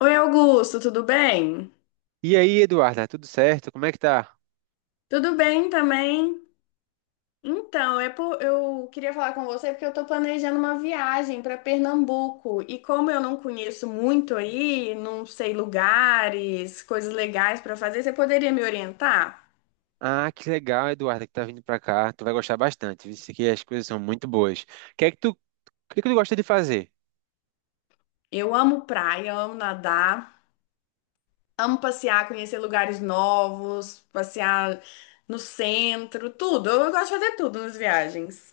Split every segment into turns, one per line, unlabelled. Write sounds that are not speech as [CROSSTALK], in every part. Oi, Augusto, tudo bem?
E aí, Eduarda, tudo certo? Como é que tá?
Tudo bem também. Então, eu queria falar com você porque eu estou planejando uma viagem para Pernambuco e, como eu não conheço muito aí, não sei lugares, coisas legais para fazer, você poderia me orientar?
Ah, que legal, Eduarda, que tá vindo pra cá. Tu vai gostar bastante, visto que as coisas são muito boas. O que é que tu, o que é que tu gosta de fazer?
Eu amo praia, amo nadar, amo passear, conhecer lugares novos, passear no centro, tudo. Eu gosto de fazer tudo nas viagens.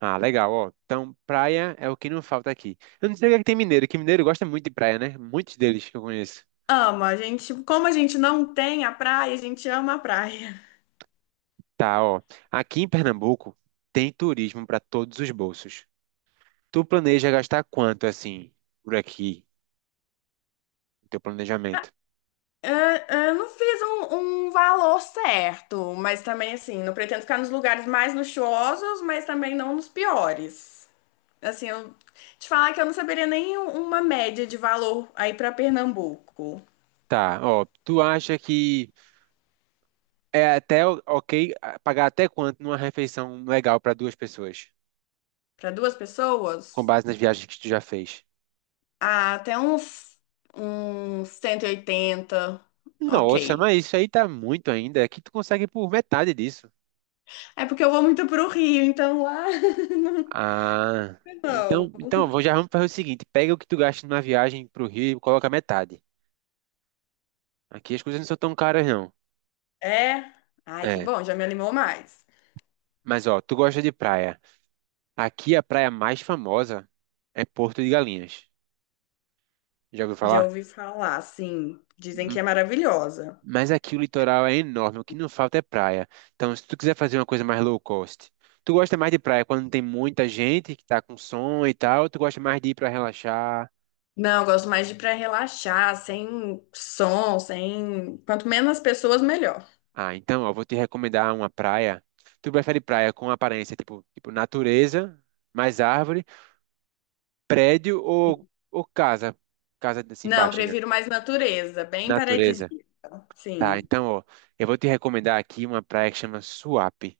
Ah, legal, ó. Então, praia é o que não falta aqui. Eu não sei o que é que tem mineiro, que mineiro gosta muito de praia, né? Muitos deles que eu conheço.
Ama, a gente, como a gente não tem a praia, a gente ama a praia.
Tá, ó. Aqui em Pernambuco tem turismo pra todos os bolsos. Tu planeja gastar quanto, assim, por aqui, no teu planejamento?
Eu, eu não fiz um valor certo, mas também, assim, não pretendo ficar nos lugares mais luxuosos, mas também não nos piores. Assim, eu te falar que eu não saberia nem um- uma média de valor aí para Pernambuco.
Tá, ó. Tu acha que é até ok, pagar até quanto numa refeição legal para duas pessoas,
Para duas
com
pessoas,
base nas viagens que tu já fez.
ah, uns 180,
Nossa,
ok.
mas isso aí tá muito ainda. Aqui tu consegue por metade disso.
É porque eu vou muito pro Rio, então lá [LAUGHS] não.
Ah,
Não.
então, já vamos fazer o seguinte: pega o que tu gasta numa viagem pro Rio e coloca metade. Aqui as coisas não são tão caras, não.
É? Ai, que
É,
bom, já me animou mais.
mas ó, tu gosta de praia. Aqui a praia mais famosa é Porto de Galinhas. Já ouviu
Já
falar?
ouvi falar, assim, dizem que é maravilhosa.
Mas aqui o litoral é enorme, o que não falta é praia. Então, se tu quiser fazer uma coisa mais low cost, tu gosta mais de praia quando tem muita gente que tá com som e tal, ou tu gosta mais de ir pra relaxar?
Não, eu gosto mais de pra relaxar, sem som, sem. Quanto menos pessoas, melhor.
Ah, então, ó, vou te recomendar uma praia. Tu prefere praia com aparência tipo, tipo natureza, mais árvore, prédio ou casa? Casa assim,
Não,
baixinha.
prefiro mais natureza, bem
Natureza.
paradisíaca.
Tá,
Sim.
então, ó, eu vou te recomendar aqui uma praia que chama Suape.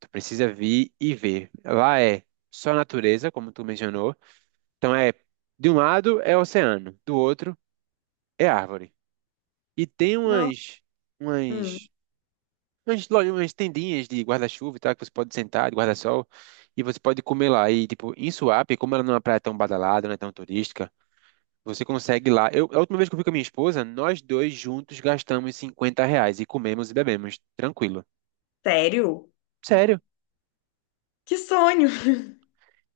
Tu precisa vir e ver. Lá é só natureza, como tu mencionou. Então é, de um lado é oceano, do outro é árvore. E tem
Não.
umas,
Hum.
umas, umas tendinhas de guarda-chuva e tal, que você pode sentar, de guarda-sol, e você pode comer lá. E, tipo, em Suape, como ela não é uma praia tão badalada, não é tão turística, você consegue lá. Eu, a última vez que eu fui com a minha esposa, nós dois juntos gastamos R$ 50 e comemos e bebemos, tranquilo.
Sério?
Sério.
Que sonho!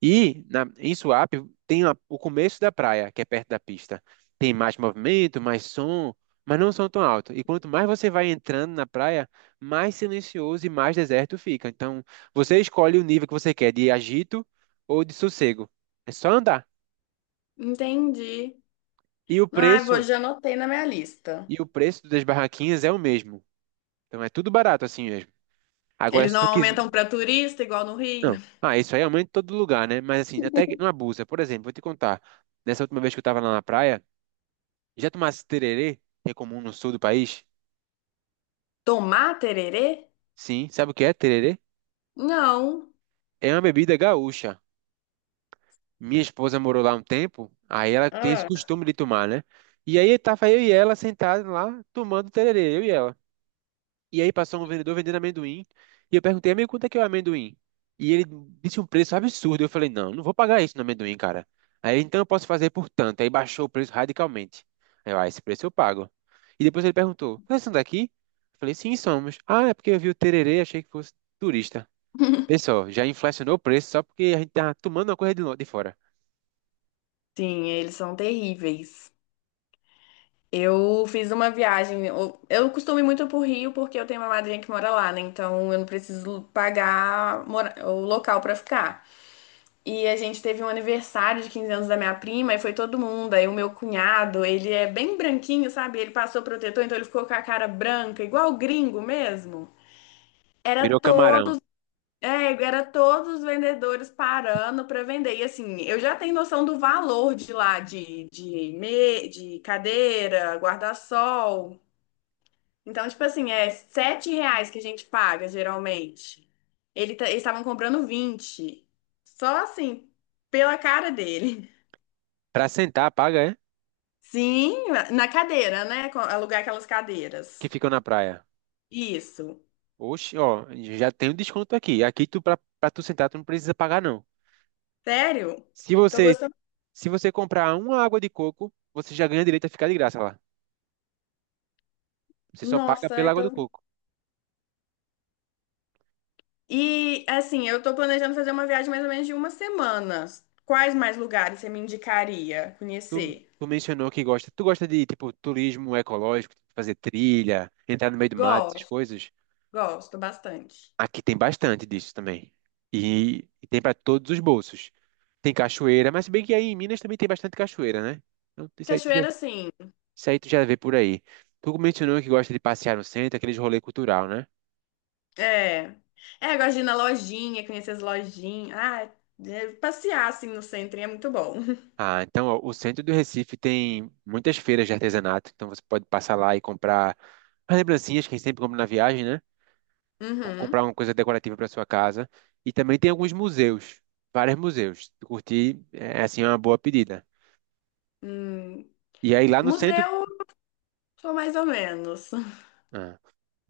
Em Suape tem o começo da praia, que é perto da pista. Tem mais movimento, mais som, mas não são tão alto. E quanto mais você vai entrando na praia, mais silencioso e mais deserto fica. Então, você escolhe o nível que você quer, de agito ou de sossego. É só andar.
Entendi.
E o
Ai, vou,
preço,
já anotei na minha lista.
e o preço das barraquinhas é o mesmo. Então é tudo barato assim mesmo. Agora,
Eles
se
não
tu quiser.
aumentam pra turista, igual no
Não.
Rio.
Ah, isso aí aumenta em todo lugar, né? Mas assim, até que não abusa. Por exemplo, vou te contar. Nessa última vez que eu estava lá na praia, já tomasse tererê, que é comum no sul do país?
Tomar tererê?
Sim, sabe o que é tererê?
Não.
É uma bebida gaúcha. Minha esposa morou lá um tempo, aí ela tem esse
Ah.
costume de tomar, né? E aí tava eu e ela sentados lá, tomando tererê, eu e ela. E aí passou um vendedor vendendo amendoim. E eu perguntei, amigo, quanto é que é o amendoim? E ele disse um preço absurdo. Eu falei, não, não vou pagar isso no amendoim, cara. Aí ele, então eu posso fazer por tanto. Aí baixou o preço radicalmente. Aí eu, ah, esse preço eu pago. E depois ele perguntou, vocês são daqui? Eu falei, sim, somos. Ah, é porque eu vi o tererê, achei que fosse turista.
[LAUGHS]
Pessoal, já inflacionou o preço só porque a gente tá tomando uma coisa de de fora.
Sim, eles são terríveis. Eu fiz uma viagem. Eu costumo ir muito pro Rio porque eu tenho uma madrinha que mora lá, né? Então eu não preciso pagar o local pra ficar. E a gente teve um aniversário de 15 anos da minha prima e foi todo mundo. Aí o meu cunhado, ele é bem branquinho, sabe? Ele passou protetor, então ele ficou com a cara branca, igual gringo mesmo. Era
Virou camarão.
todo, é, era todos os vendedores parando pra vender. E, assim, eu já tenho noção do valor de lá, de cadeira, guarda-sol. Então, tipo assim, é R$ 7 que a gente paga, geralmente. Eles estavam comprando 20. Só assim, pela cara dele.
Pra sentar, paga, é?
[LAUGHS] Sim, na cadeira, né? Alugar aquelas
Que
cadeiras.
ficou na praia.
Isso.
Oxe, ó, já tem um desconto aqui. Aqui tu, pra tu sentar, tu não precisa pagar, não.
Sério?
Se
Tô
você,
gostando.
se você comprar uma água de coco, você já ganha direito a ficar de graça lá. Você só paga
Nossa,
pela
eu
água do
tô...
coco.
E, assim, eu tô planejando fazer uma viagem mais ou menos de uma semana. Quais mais lugares você me indicaria
Tu,
conhecer?
tu mencionou que gosta. Tu gosta de, tipo, turismo ecológico, fazer trilha, entrar no meio do mato, essas
Gosto,
coisas?
gosto bastante.
Aqui tem bastante disso também. E tem para todos os bolsos. Tem cachoeira, mas se bem que aí em Minas também tem bastante cachoeira, né? Então,
Cachoeira, sim.
isso aí tu já vê por aí. Tu mencionou que gosta de passear no centro, aqueles rolê cultural, né?
É. É, gosto de ir na lojinha, conhecer as lojinhas. Ah, é, passear assim no centro é muito bom. [LAUGHS]
Ah, então, ó, o centro do Recife tem muitas feiras de artesanato, então você pode passar lá e comprar as lembrancinhas que a gente sempre compra na viagem, né? Ou comprar
Uhum.
uma coisa decorativa para sua casa. E também tem alguns museus, vários museus. Se curtir é assim, é uma boa pedida.
Hum.
E aí lá no centro,
Museu, sou mais ou menos. [LAUGHS]
ah,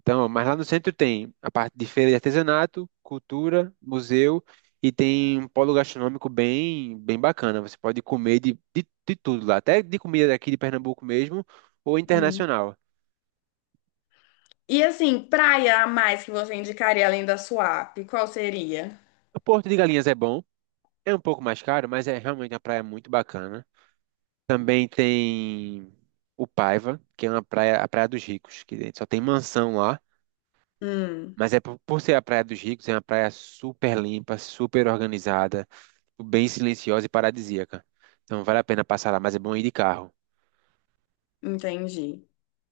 então, mas lá no centro tem a parte de feira de artesanato, cultura, museu e tem um polo gastronômico bem, bem bacana. Você pode comer de tudo lá, até de comida daqui de Pernambuco mesmo ou
Hum.
internacional.
E, assim, praia a mais que você indicaria além da Suape, qual seria?
O Porto de Galinhas é bom, é um pouco mais caro, mas é realmente uma praia muito bacana. Também tem o Paiva, que é uma praia, a Praia dos Ricos, que só tem mansão lá,
Hum,
mas é por ser a Praia dos Ricos, é uma praia super limpa, super organizada, bem silenciosa e paradisíaca. Então vale a pena passar lá, mas é bom ir de carro.
entendi.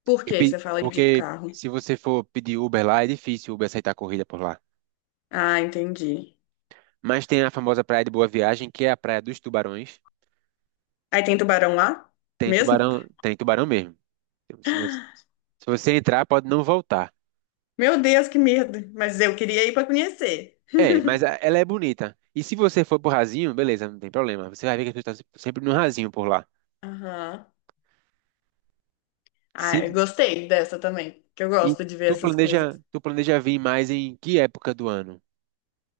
Por
E
que
pe-
você fala de
porque
carro?
se você for pedir Uber lá, é difícil o Uber aceitar corrida por lá.
Ah, entendi.
Mas tem a famosa Praia de Boa Viagem, que é a Praia dos Tubarões.
Aí tem tubarão lá? Mesmo?
Tem tubarão mesmo. Então, se você entrar, pode não voltar.
Meu Deus, que medo. Mas eu queria ir pra conhecer.
É, mas ela é bonita. E se você for pro rasinho, beleza, não tem problema. Você vai ver que as pessoas estão sempre no rasinho por lá.
Aham. Ah, eu
Se,
gostei dessa também, que eu
e
gosto de ver
tu
essas
planeja,
coisas.
tu planeja vir mais em que época do ano?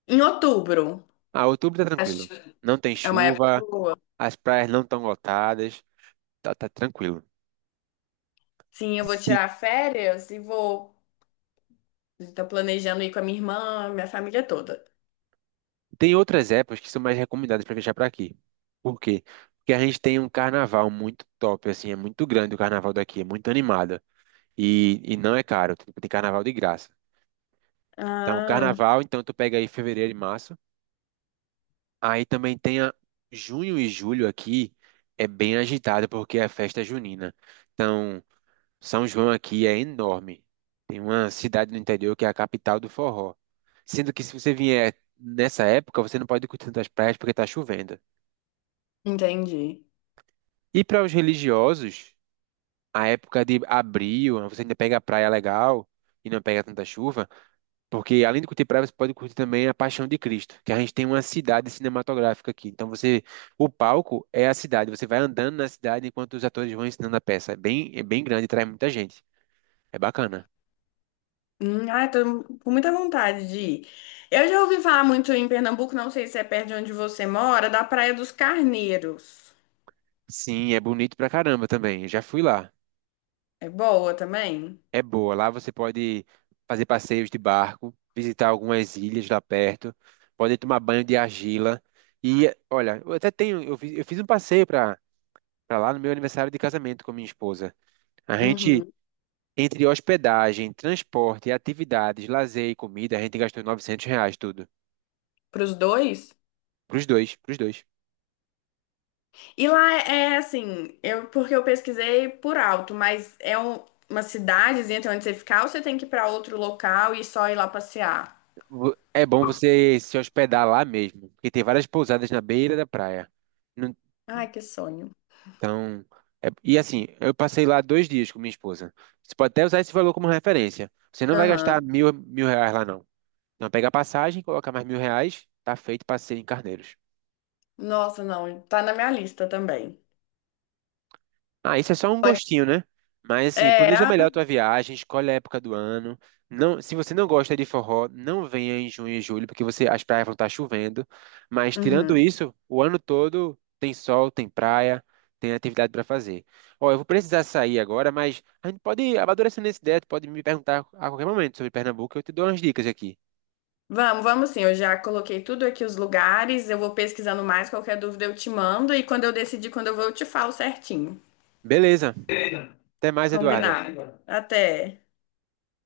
Em outubro,
Ah, outubro tá
acho
tranquilo.
que
Não tem
é uma época
chuva,
boa.
as praias não estão lotadas, tá, tá tranquilo.
Sim, eu vou
Se,
tirar férias e vou. Estou planejando ir com a minha irmã, minha família toda.
Tem outras épocas que são mais recomendadas para viajar para aqui. Por quê? Porque a gente tem um carnaval muito top, assim, é muito grande o carnaval daqui, é muito animado. E não é caro, tipo, tem carnaval de graça. Então,
Ah,
carnaval, então tu pega aí fevereiro e março. Aí também tem a junho e julho aqui, é bem agitado porque é a festa junina. Então, São João aqui é enorme. Tem uma cidade no interior que é a capital do forró. Sendo que se você vier nessa época, você não pode curtir tantas praias porque tá chovendo.
entendi.
E para os religiosos, a época de abril, você ainda pega a praia legal e não pega tanta chuva. Porque além de curtir praia, você pode curtir também a Paixão de Cristo, que a gente tem uma cidade cinematográfica aqui. Então você, o palco é a cidade, você vai andando na cidade enquanto os atores vão ensinando a peça. É bem grande, traz muita gente. É bacana.
Ah, tô com muita vontade de ir. Eu já ouvi falar muito em Pernambuco, não sei se é perto de onde você mora, da Praia dos Carneiros.
Sim, é bonito pra caramba também. Eu já fui lá.
É boa também?
É boa. Lá você pode fazer passeios de barco, visitar algumas ilhas lá perto, pode tomar banho de argila. E olha, eu até tenho, eu fiz um passeio pra para lá no meu aniversário de casamento com minha esposa. A gente
Uhum.
Entre hospedagem, transporte, atividades, lazer e comida, a gente gastou R$ 900 tudo.
Para os dois?
Pros dois, pros dois.
E lá é é assim, eu, porque eu pesquisei por alto, mas uma cidadezinha, tem onde você ficar, ou você tem que ir para outro local e só ir lá passear?
É bom você se hospedar lá mesmo, porque tem várias pousadas na beira da praia. Não-
Ai, que sonho.
Então, e assim, eu passei lá 2 dias com minha esposa. Você pode até usar esse valor como referência. Você não vai gastar
Aham.
mil, mil reais lá, não. Não, pega a passagem, coloca mais R$ 1.000, tá feito passeio em Carneiros.
Nossa, não, tá na minha lista também.
Ah, isso é só um
Pode.
gostinho, né? Mas assim,
É,
planeja
ah,
melhor a tua viagem, escolhe a época do ano. Não, se você não gosta de forró, não venha em junho e julho, porque você, as praias vão estar chovendo. Mas tirando
uhum.
isso, o ano todo tem sol, tem praia, tem atividade para fazer. Ó, eu vou precisar sair agora, mas a gente pode ir amadurecendo essa ideia, tu pode me perguntar a qualquer momento sobre Pernambuco, eu te dou umas dicas aqui.
Vamos, vamos sim. Eu já coloquei tudo aqui os lugares. Eu vou pesquisando mais. Qualquer dúvida eu te mando. E quando eu decidir quando eu vou, eu te falo certinho.
Beleza, até mais, Eduarda.
Combinado. Combinado. Até.